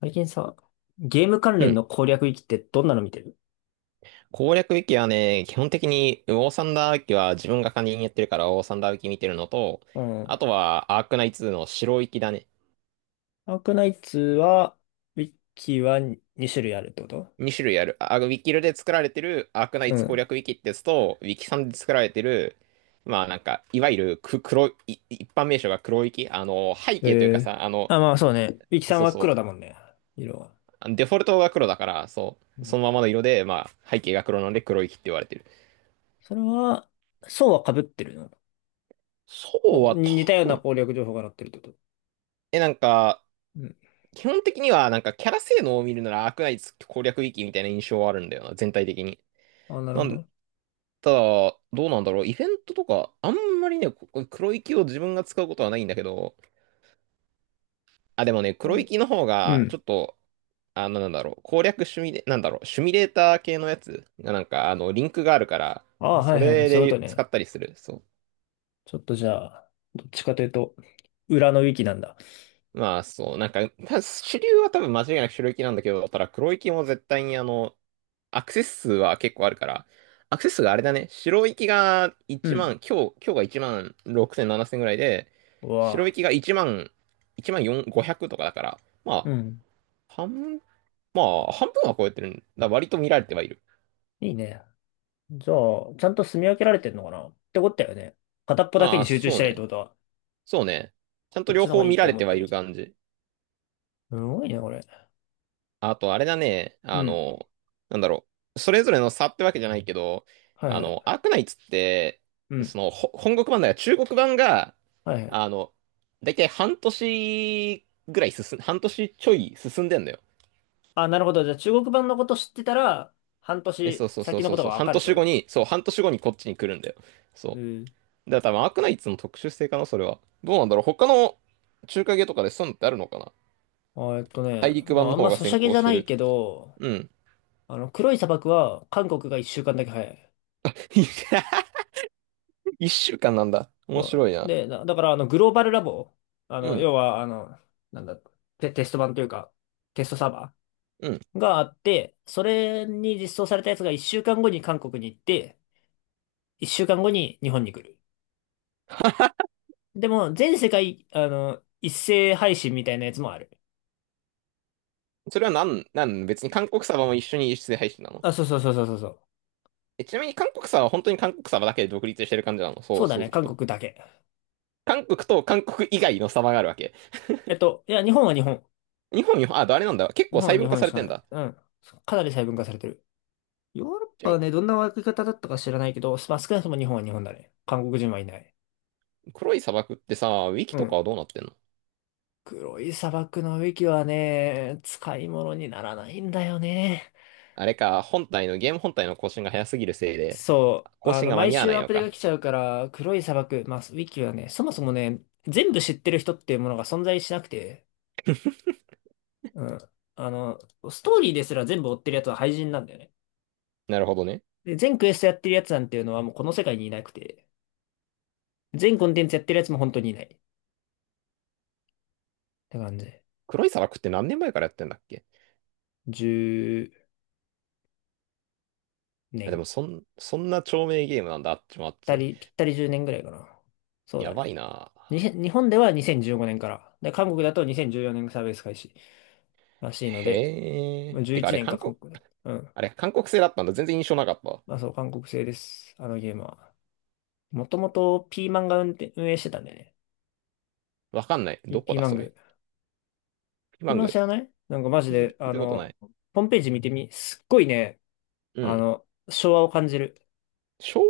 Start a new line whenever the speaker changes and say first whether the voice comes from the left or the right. left: 最近さ、ゲーム関
right: う
left: 連
right: ん。
left: の攻略ウィキってどんなの見てる？
right: 攻略ウィキはね、基本的に、ウォーサンダーウィキは自分が管理人やってるから、ウォーサンダーウィキ見てるのと、
left: うん。
right: あとは、アークナイツの白ウィキだね。
left: アークナイツは、ウィキは2種類あるってこと？
right: 2種類ある。あ、ウィキルで作られてるアークナ
left: う
right: イツ攻
left: ん。
right: 略ウィキってやつと、ウィキさんで作られてる、まあなんか、いわゆる黒い、一般名称が黒ウィキ。背景というか
left: え
right: さ、
left: あ、まあそうね。ウィキさん
right: そう
left: は
right: そ
left: 黒だもんね。色は。
right: う。デフォルトが黒だから、そ
left: う
right: う。
left: ん。
right: そのままの色で、まあ、背景が黒なので黒ウィキって言われてる。
left: それは、層は被ってるの？
right: そうは
left: に
right: 多
left: 似たような
right: 分、
left: 攻略情報が載ってるってこと？
right: なんか、
left: うん。
right: 基本的には、なんかキャラ性能を見るならアークナイツ攻略域みたいな印象はあるんだよな、全体的に。
left: あ、なる
right: な
left: ほ
right: ん、
left: ど。
right: ただ、どうなんだろう、イベントとか、あんまりね、ここ黒域を自分が使うことはないんだけど、あ、でもね、
left: う
right: 黒
left: ん
right: 域の方
left: う
right: が、ち
left: ん。
right: ょっと、あの、なんだろう、攻略シミュレ、なんだろう、シミュレーター系のやつが、なんか、リンクがあるから、
left: あ、は
right: そ
left: いはいはい。
right: れ
left: そういうこ
right: で
left: と
right: 使っ
left: ね。
right: たりする。そ
left: ちょっとじゃあ、どっちかというと、裏のウィキなんだ。
right: う。まあ、そう、なんか、主流は多分間違いなく白域なんだけど、ただ黒域も絶対にアクセス数は結構あるから、アクセス数があれだね、白行きが
left: う
right: 1万、
left: ん。
right: 今日が1万6000、7000ぐらいで、
left: うわ
right: 白
left: あ。
right: 行きが1万、1万4、500とかだから、
left: う
right: ま
left: ん。
right: あ、半、まあ、半分は超えてるんだ。割と見られてはいる。
left: いいね。じゃあ、ちゃんと住み分けられてんのかなってことだよね。片っぽだけ
right: あ
left: に
right: あ、
left: 集中し
right: そう
left: てないって
right: ね。
left: ことは、
right: そうね。ちゃん
left: こ
right: と
left: っち
right: 両
left: の方
right: 方
left: がいい
right: 見
left: って
right: られ
left: 思
right: て
left: って
right: はい
left: るや
right: る
left: つ。
right: 感じ。
left: すごいね、これ。
right: あと、あれだね。
left: うん。
right: なんだろう。それぞれの差ってわけじゃないけど、
left: はいは
right: ア
left: い。
right: ークナイツって、
left: うん。
right: 本国版だから中国版が、
left: はいはい。
right: あの、だいたい半年ちょい進んでんだよ。
left: あ、なるほど。じゃあ、中国版のこと知ってたら、半
right: ね、
left: 年
right: そうそうそ
left: 先
right: う
left: の
right: そ
left: こ
right: う
left: と
right: そ
left: が
right: う。
left: わ
right: 半
left: かるってこ
right: 年後
left: と？
right: に、そう、半年後にこっちに来るんだよ。
left: う
right: そ
left: ん。
right: う。だから多分アークナイツの特殊性かな、それは。どうなんだろう。他の中華系とかでそういうのってあるのかな。
left: あ、
right: 大陸
left: ま
right: 版
left: あ、あ
right: の
left: ん
right: 方
left: ま
right: が
left: ソシ
right: 先
left: ャゲ
right: 行
left: じゃ
right: して
left: ない
right: る。
left: けど、
right: うん。
left: 黒い砂漠は韓国が一週間だけ早い。
right: 1週間なんだ。面
left: そ
right: 白い
left: う
right: な。
left: で、だから、グローバルラボ、
right: うん。
left: 要は、あの、なんだ、テスト版というか、テストサーバ
right: うん。
left: ーがあって、それに実装されたやつが1週間後に韓国に行って、1週間後に日本に来る。でも、全世界、一斉配信みたいなやつもある。
right: それはなん、なん、別に韓国サバも一緒に輸出で配信なの？
left: あ、そうそうそうそうそうそう。
right: ちなみに韓国サバは本当に韓国サバだけで独立してる感じなの？そ
left: そ
right: う、
left: うだ
right: そう
left: ね、
right: する
left: 韓
right: と。
left: 国だけ。
right: 韓国と韓国以外のサバがあるわけ。
left: いや、日本は日本。
right: 日本、あ、あれなんだ。結
left: 日
right: 構
left: 本
right: 細
left: は日
right: 分化
left: 本
right: さ
left: し
right: れ
left: か
right: て
left: な
right: ん
left: い。
right: だ。
left: うん。かなり細分化されてる。ヨーロッ
right: ち
left: パ
right: なみ
left: はね、どんな分け方だったか知らないけど、まあ、少なくとも日本は日本だね。韓国人はいない。
right: に、黒い砂漠ってさ、ウィキ
left: う
right: とか
left: ん。
right: はどうなってんの？
left: 黒い砂漠のウィキはね、使い物にならないんだよね。
right: あれか、本体の、ゲーム本体の更新が早すぎるせいで、
left: そう、
right: 更新が間
left: 毎
right: に合わ
left: 週
right: ない
left: アッ
right: の
left: プデが
right: か。
left: 来ちゃうから、黒い砂漠、まあ、ウィキはね、そもそもね、全部知ってる人っていうものが存在しなくて、うん。あの、ストーリーですら全部追ってるやつは廃人なんだよね。
right: なるほどね。
left: で、全クエストやってるやつなんていうのはもうこの世界にいなくて、全コンテンツやってるやつも本当にいない。って感じ。
right: 黒い砂漠って何年前からやってんだっけ？
left: 10
right: あ、で
left: 年。
right: も、そんな長命ゲームなんだ、あっちもあって。
left: ぴったり10年ぐらいかな。そう
right: や
left: だ
right: ばい
left: ね。
right: な。
left: にへん日本では2015年から。で、韓国だと2014年サービス開始らしいので、
right: へ
left: ま
right: え。
left: あ
right: て
left: 11
right: か、あれ、
left: 年か韓国だ。うん。
right: 韓国製だったんだ。全然印象なかったわ。
left: まあそう、韓国製です。あのゲームは。もともとピーマンが運転、運営してたんだよね。
right: わかんない。
left: ピ、
right: どこ
left: ピー
right: だ、
left: マン
right: それ。
left: グ。
right: ピ
left: ピ
right: マ
left: ー
right: ン
left: マ
right: グ。
left: ン知らない？なんかマジで、
right: 聞いたことない。
left: ホームページ見てみ、すっごいね、
right: うん。
left: 昭和を感じる。
right: 昭和。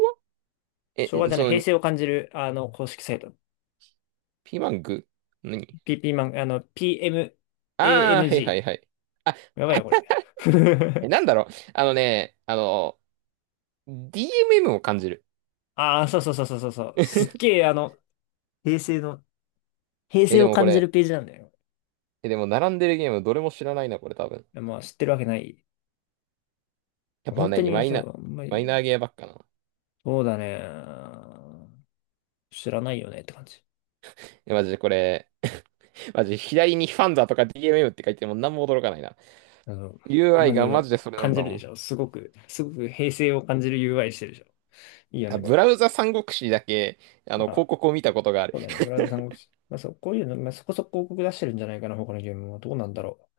right: え、
left: 昭和じゃない、
right: そ
left: 平
right: の、
left: 成を感じる、公式サイト。
right: ピマング何？
left: ピーマン、PMANG。
right: ああー、はいはいはい。あ、
left: やばいよ、これ。
right: なんだろう。あのね、DMM を感じる。
left: ああ、そうそうそうそうそうそう。すっげ え、平成の、平
right: え、
left: 成
right: で
left: を
right: もこ
left: 感じる
right: れ、
left: ページなんだよ。
right: え、でも並んでるゲームどれも知らないな、これ多分。
left: まあ、知ってるわけない。
right: やっぱ
left: 本当
right: ね、
left: に、そう、あんま
right: マイナー
left: り、
right: ゲーばっかな。
left: そうだね。知らないよねって感じ。
right: え、マジでこれ、マジで左にファンザとか DMM って書いても何も驚かないな。
left: あの、
right: UI
left: まず、
right: がマジでそれな
left: 感
right: ん
left: じ
right: だ
left: る
right: も
left: で
right: ん。
left: しょ。すごく、すごく平成を感じる UI してるでしょ。いいよ
right: あ、
left: ね、こ
right: ブ
left: れ。
right: ラウザ三国志だけ、
left: あ、
right: 広告を見たことがある。
left: そうだね。ブラウザ三国志。まあ、そう、こういうの、まあ、そこそこ広告出してるんじゃないかな、他のゲームは。どうなんだろ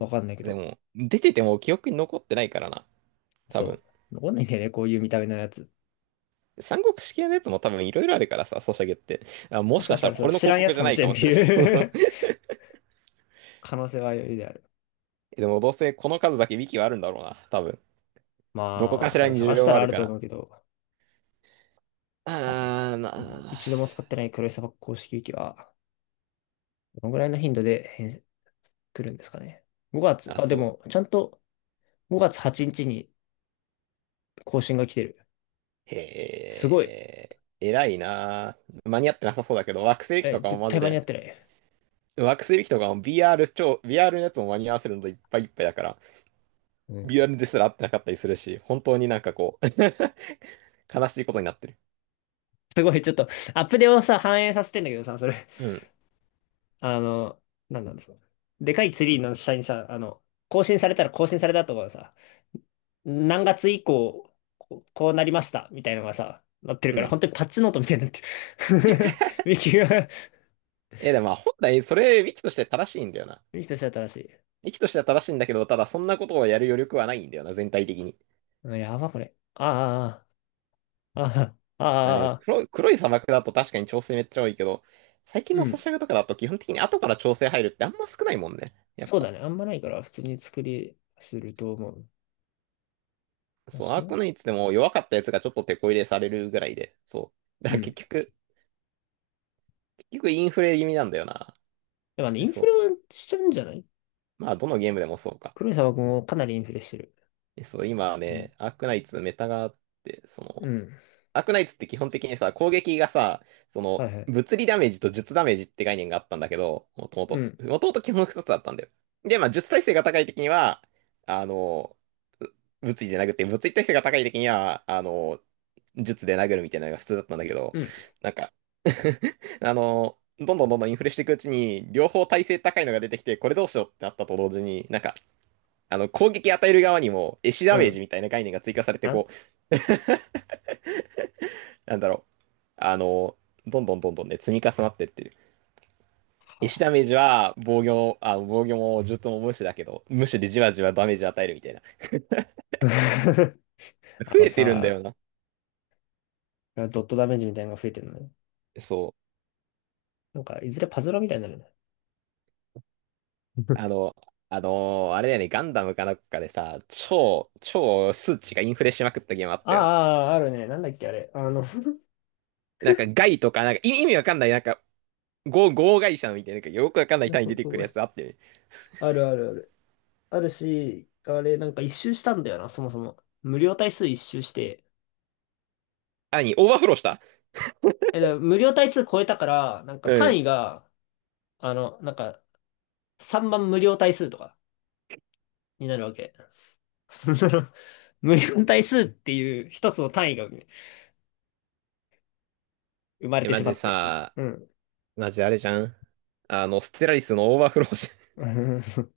left: う。わかんないけ
right: で
left: ど。
right: も、出てても記憶に残ってないからな。多分。
left: そう。わかんないんだよね、こういう見た目のやつ。
right: 三国志系のやつも多分いろいろあるからさ、ソシャゲって。あ、も
left: もし
right: し
left: か
right: かし
left: し
right: た
left: た
right: ら
left: ら、
right: こ
left: そう、
right: れの
left: 知ら
right: 広
left: んや
right: 告
left: つ
right: じ
left: か
right: ゃ
left: も
right: ない
left: し
right: か
left: れんっ
right: も
left: て
right: しれな
left: いう
right: い。
left: 可能性は余裕である。
right: でもどうせこの数だけウィキはあるんだろうな。多分。どこか
left: ま
right: し
left: あ、多
right: ら
left: 分
right: に需
left: 探し
right: 要
left: た
right: はあ
left: らあ
right: る
left: る
right: か
left: と
right: ら。
left: 思うけど、
right: あー、な
left: うん。
right: あ。
left: 一度も使ってない黒い砂漠公式ウィキは、どのぐらいの頻度で来るんですかね。5月、
right: あ、
left: あ、で
right: そ
left: も、ちゃんと、5月8日にちに更新が来てる。
right: う。へ
left: すごい。
right: え。偉いなあ。間に合ってなさそうだけど、惑星機
left: え、
right: とかも
left: 絶
right: マ
left: 対
right: ジ
left: 間に合
right: で。
left: ってない。
right: 惑星機とかも VR のやつも間に合わせるのといっぱいいっぱいだから。
left: う
right: リア
left: ん。
right: ルですら合ってなかったりするし、本当になんかこう 悲しいことになってる。
left: すごい、ちょっと、アップデートをさ、反映させてんだけどさ、それ。
right: うん。
left: あの、なんなんですか。でかいツリーの下にさ、更新されたら更新されたとかさ、何月以降、こうこうなりました、みたいなのがさ、なってる
right: う
left: から、
right: ん。
left: 本当にパッチノートみたいになってる。ミキが、
right: でもまあ本来それ、ウィキとして正しいんだよな。
left: ミキとしては正しい。
right: ウィキとしては正しいんだけど、ただそんなことをやる余力はないんだよな、全体的に。
left: うん、やば、これ。ああ、ああ、あ
right: あ、でも
left: あ、ああ、
right: 黒い砂漠だと確かに調整めっちゃ多いけど、最近
left: う
right: のソ
left: ん。
right: シャゲとかだと基本的に後から調整入るってあんま少ないもんね。やっ
left: そうだ
right: ぱ。
left: ね。あんまないから、普通に作りすると思う。あ
right: そう、ア
left: そ
right: ーク
left: う。
right: ナイツでも弱かったやつがちょっと手こ入れされるぐらいで、そう。だ
left: う
right: から
left: ん。や
right: 結局インフレ気味なんだよな。
left: っぱね、イ
right: で
left: ン
right: そ
left: フレ
right: う。
left: はしちゃうんじゃない？
right: まあどのゲームでもそうか。
left: 黒い砂漠もかなりインフレしてる。
right: そう、今
left: うん。
right: ね、アークナイツメタがあって、
left: うん、
right: アークナイツって基本的にさ、攻撃がさ、
left: はいはい。
right: 物理ダメージと術ダメージって概念があったんだけど、もとも
left: う
right: と。
left: ん。
right: もともと基本2つあったんだよ。で、まあ、術耐性が高い時には、あの、う物理で殴って、物理耐性が高い時には、術で殴るみたいなのが普通だったんだけど、
left: うん。
right: なんか、どんどんどんどんインフレしていくうちに、両方耐性高いのが出てきて、これどうしようってなったと同時に、なんか、攻撃与える側にも、エシダ
left: う
right: メージ
left: ん。
right: みたいな概念が追加されて、
left: あ、
right: なんだろう、あの、どんどんどんどんね、積み重なってってる。
left: は
right: 石ダ
left: あ。
right: メージは防御も術も無視だけど、無視でじわじわダメージ与えるみたいな。
left: あ
right: 増
left: の
right: えてるんだよ
left: さ、
right: な。
left: ドットダメージみたいなのが増えてるのね。
right: そう。
left: なんか、いずれパズルみたいになるね。
right: あ の、あれだよね、ガンダムかなんかでさ、超数値がインフレしまくったゲームあっ
left: あ
right: たよな。
left: あ、あるね。なんだっけ、あれ。
right: なんかガイとか、なんか意味わかんない、なんか、合会社みたいな、なんかよくわかんない
left: なんか
right: 単位出てくるやつあってる。
left: あるあるある。あるし、あれ、なんか一周したんだよな、そもそも。無料体数一周して。
right: あ、オーバーフローした。
left: え、だから無料体数超えたから、なんか
right: う
left: 単
right: ん。
left: 位が、あの、なんか、3番無料体数とか、になるわけ。その無限対数っていう一つの単位が生まれ
right: え、
left: て
right: マ
left: しま
right: ジ
left: って。
right: さ、
left: うん。
right: マジあれじゃん。ステラリスのオーバーフローし、
left: うん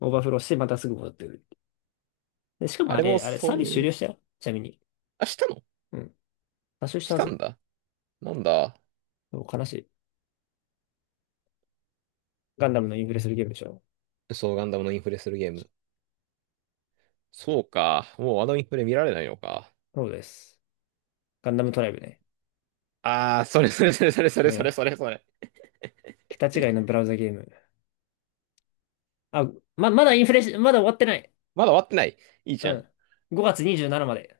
left: オーバーフローしてまたすぐ戻ってくる。で、しかも
right: あ
left: あ
right: れも
left: れ、
right: そ
left: サー
right: う
left: ビス終
right: い
left: 了
right: う、
left: したよ。ちなみに。
right: あ、したの？
left: うん。多少し
right: し
left: たは
right: た
left: ず。
right: んだ。なんだ。
left: そう悲しい。ガンダムのインフレするゲームでしょ。
right: そう、ガンダムのインフレするゲーム。そうか。もうあのインフレ見られないのか。
left: そうです。ガンダムトライブね。
right: あー、それそれそれそれそ
left: こ
right: れ
left: れ
right: それ
left: だ。
right: それそれ。
left: 桁違いのブラウザゲーム。あ、まだインフレし、まだ終わってない。
right: まだ終わってない。いいじ
left: う
right: ゃん。
left: ん。5月27まで。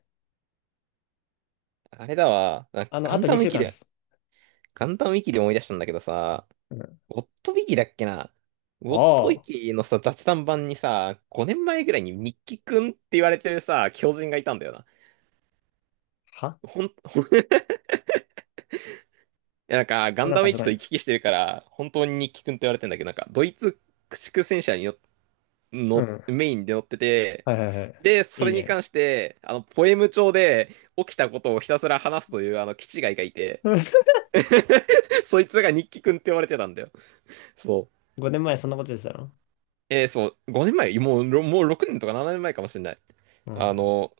right: あれだわ。あ、
left: あと2週間っす。
right: ガンダムウィキで思い出したんだけどさ、
left: うん。
right: ウォットウィキだっけな。ウォットウ
left: あ
right: ィ
left: あ。
right: キのさ、雑談版にさ、5年前ぐらいにミッキーくんって言われてるさ、狂人がいたんだよな。
left: は
right: ほん、ほん いや、なんか、ガン
left: なん
right: ダ
left: か
right: ム
left: す
right: 駅
left: ごい
right: と
left: な。
right: 行き来してるから、本当に日記くんって言われてんだけど、なんか、ドイツ駆逐戦車によ
left: う
right: の、
left: ん。
right: メインで乗ってて、
left: はいはいはい。
right: で、そ
left: いい
right: れに
left: ね。
right: 関して、ポエム帳で起きたことをひたすら話すという、キチガイがいて、
left: うん。
right: そいつが日記くんって言われてたんだよ。そう。
left: 5年前そんなこと言ってたの？
right: そう、5年前、もう、もう6年とか7年前かもしれない。
left: うん。
right: あの、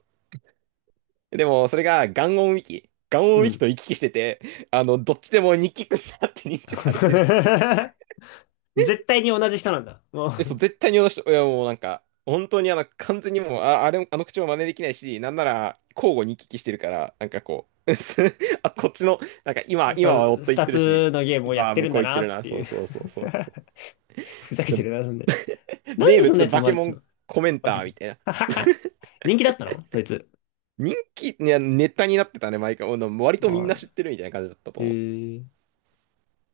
right: でも、それが、ガンオ
left: う
right: ンウィキ
left: ん。
right: と行き来してて、どっちでも日記くんだって認知されてるって
left: 絶対に同じ人なんだ。も
right: そう、絶対にあの人、いやもうなんか、本当に完全にもう、あ、あれ、あの口も真似できないし、なんなら、交互に行き来してるから、なんかこう、あ、こっちの、なんか
left: う、そ
right: 今は
left: う、
right: 夫行っ
left: 二
right: てるし、
left: つのゲームをや
right: 今
left: っ
right: は
left: て
right: 向
left: るん
right: こ
left: だ
right: う行って
left: な
right: る
left: っ
right: な、
left: て
right: そ
left: いう
right: うそうそうそうそう。
left: ふざけて
right: で
left: るな、そんなやつ。なん
right: 名
left: でそんな
right: 物、
left: やつ生
right: バ
left: ま
right: ケ
left: れて
right: モ
left: しま
right: ン
left: う
right: コメンター
left: の？
right: み たいな。
left: 人気だったのそいつ？
right: 人気、いや、ネタになってたね、毎回。もう割とみんな
left: は
right: 知ってるみたいな感じだったと
left: い。
right: 思う。
left: へえ。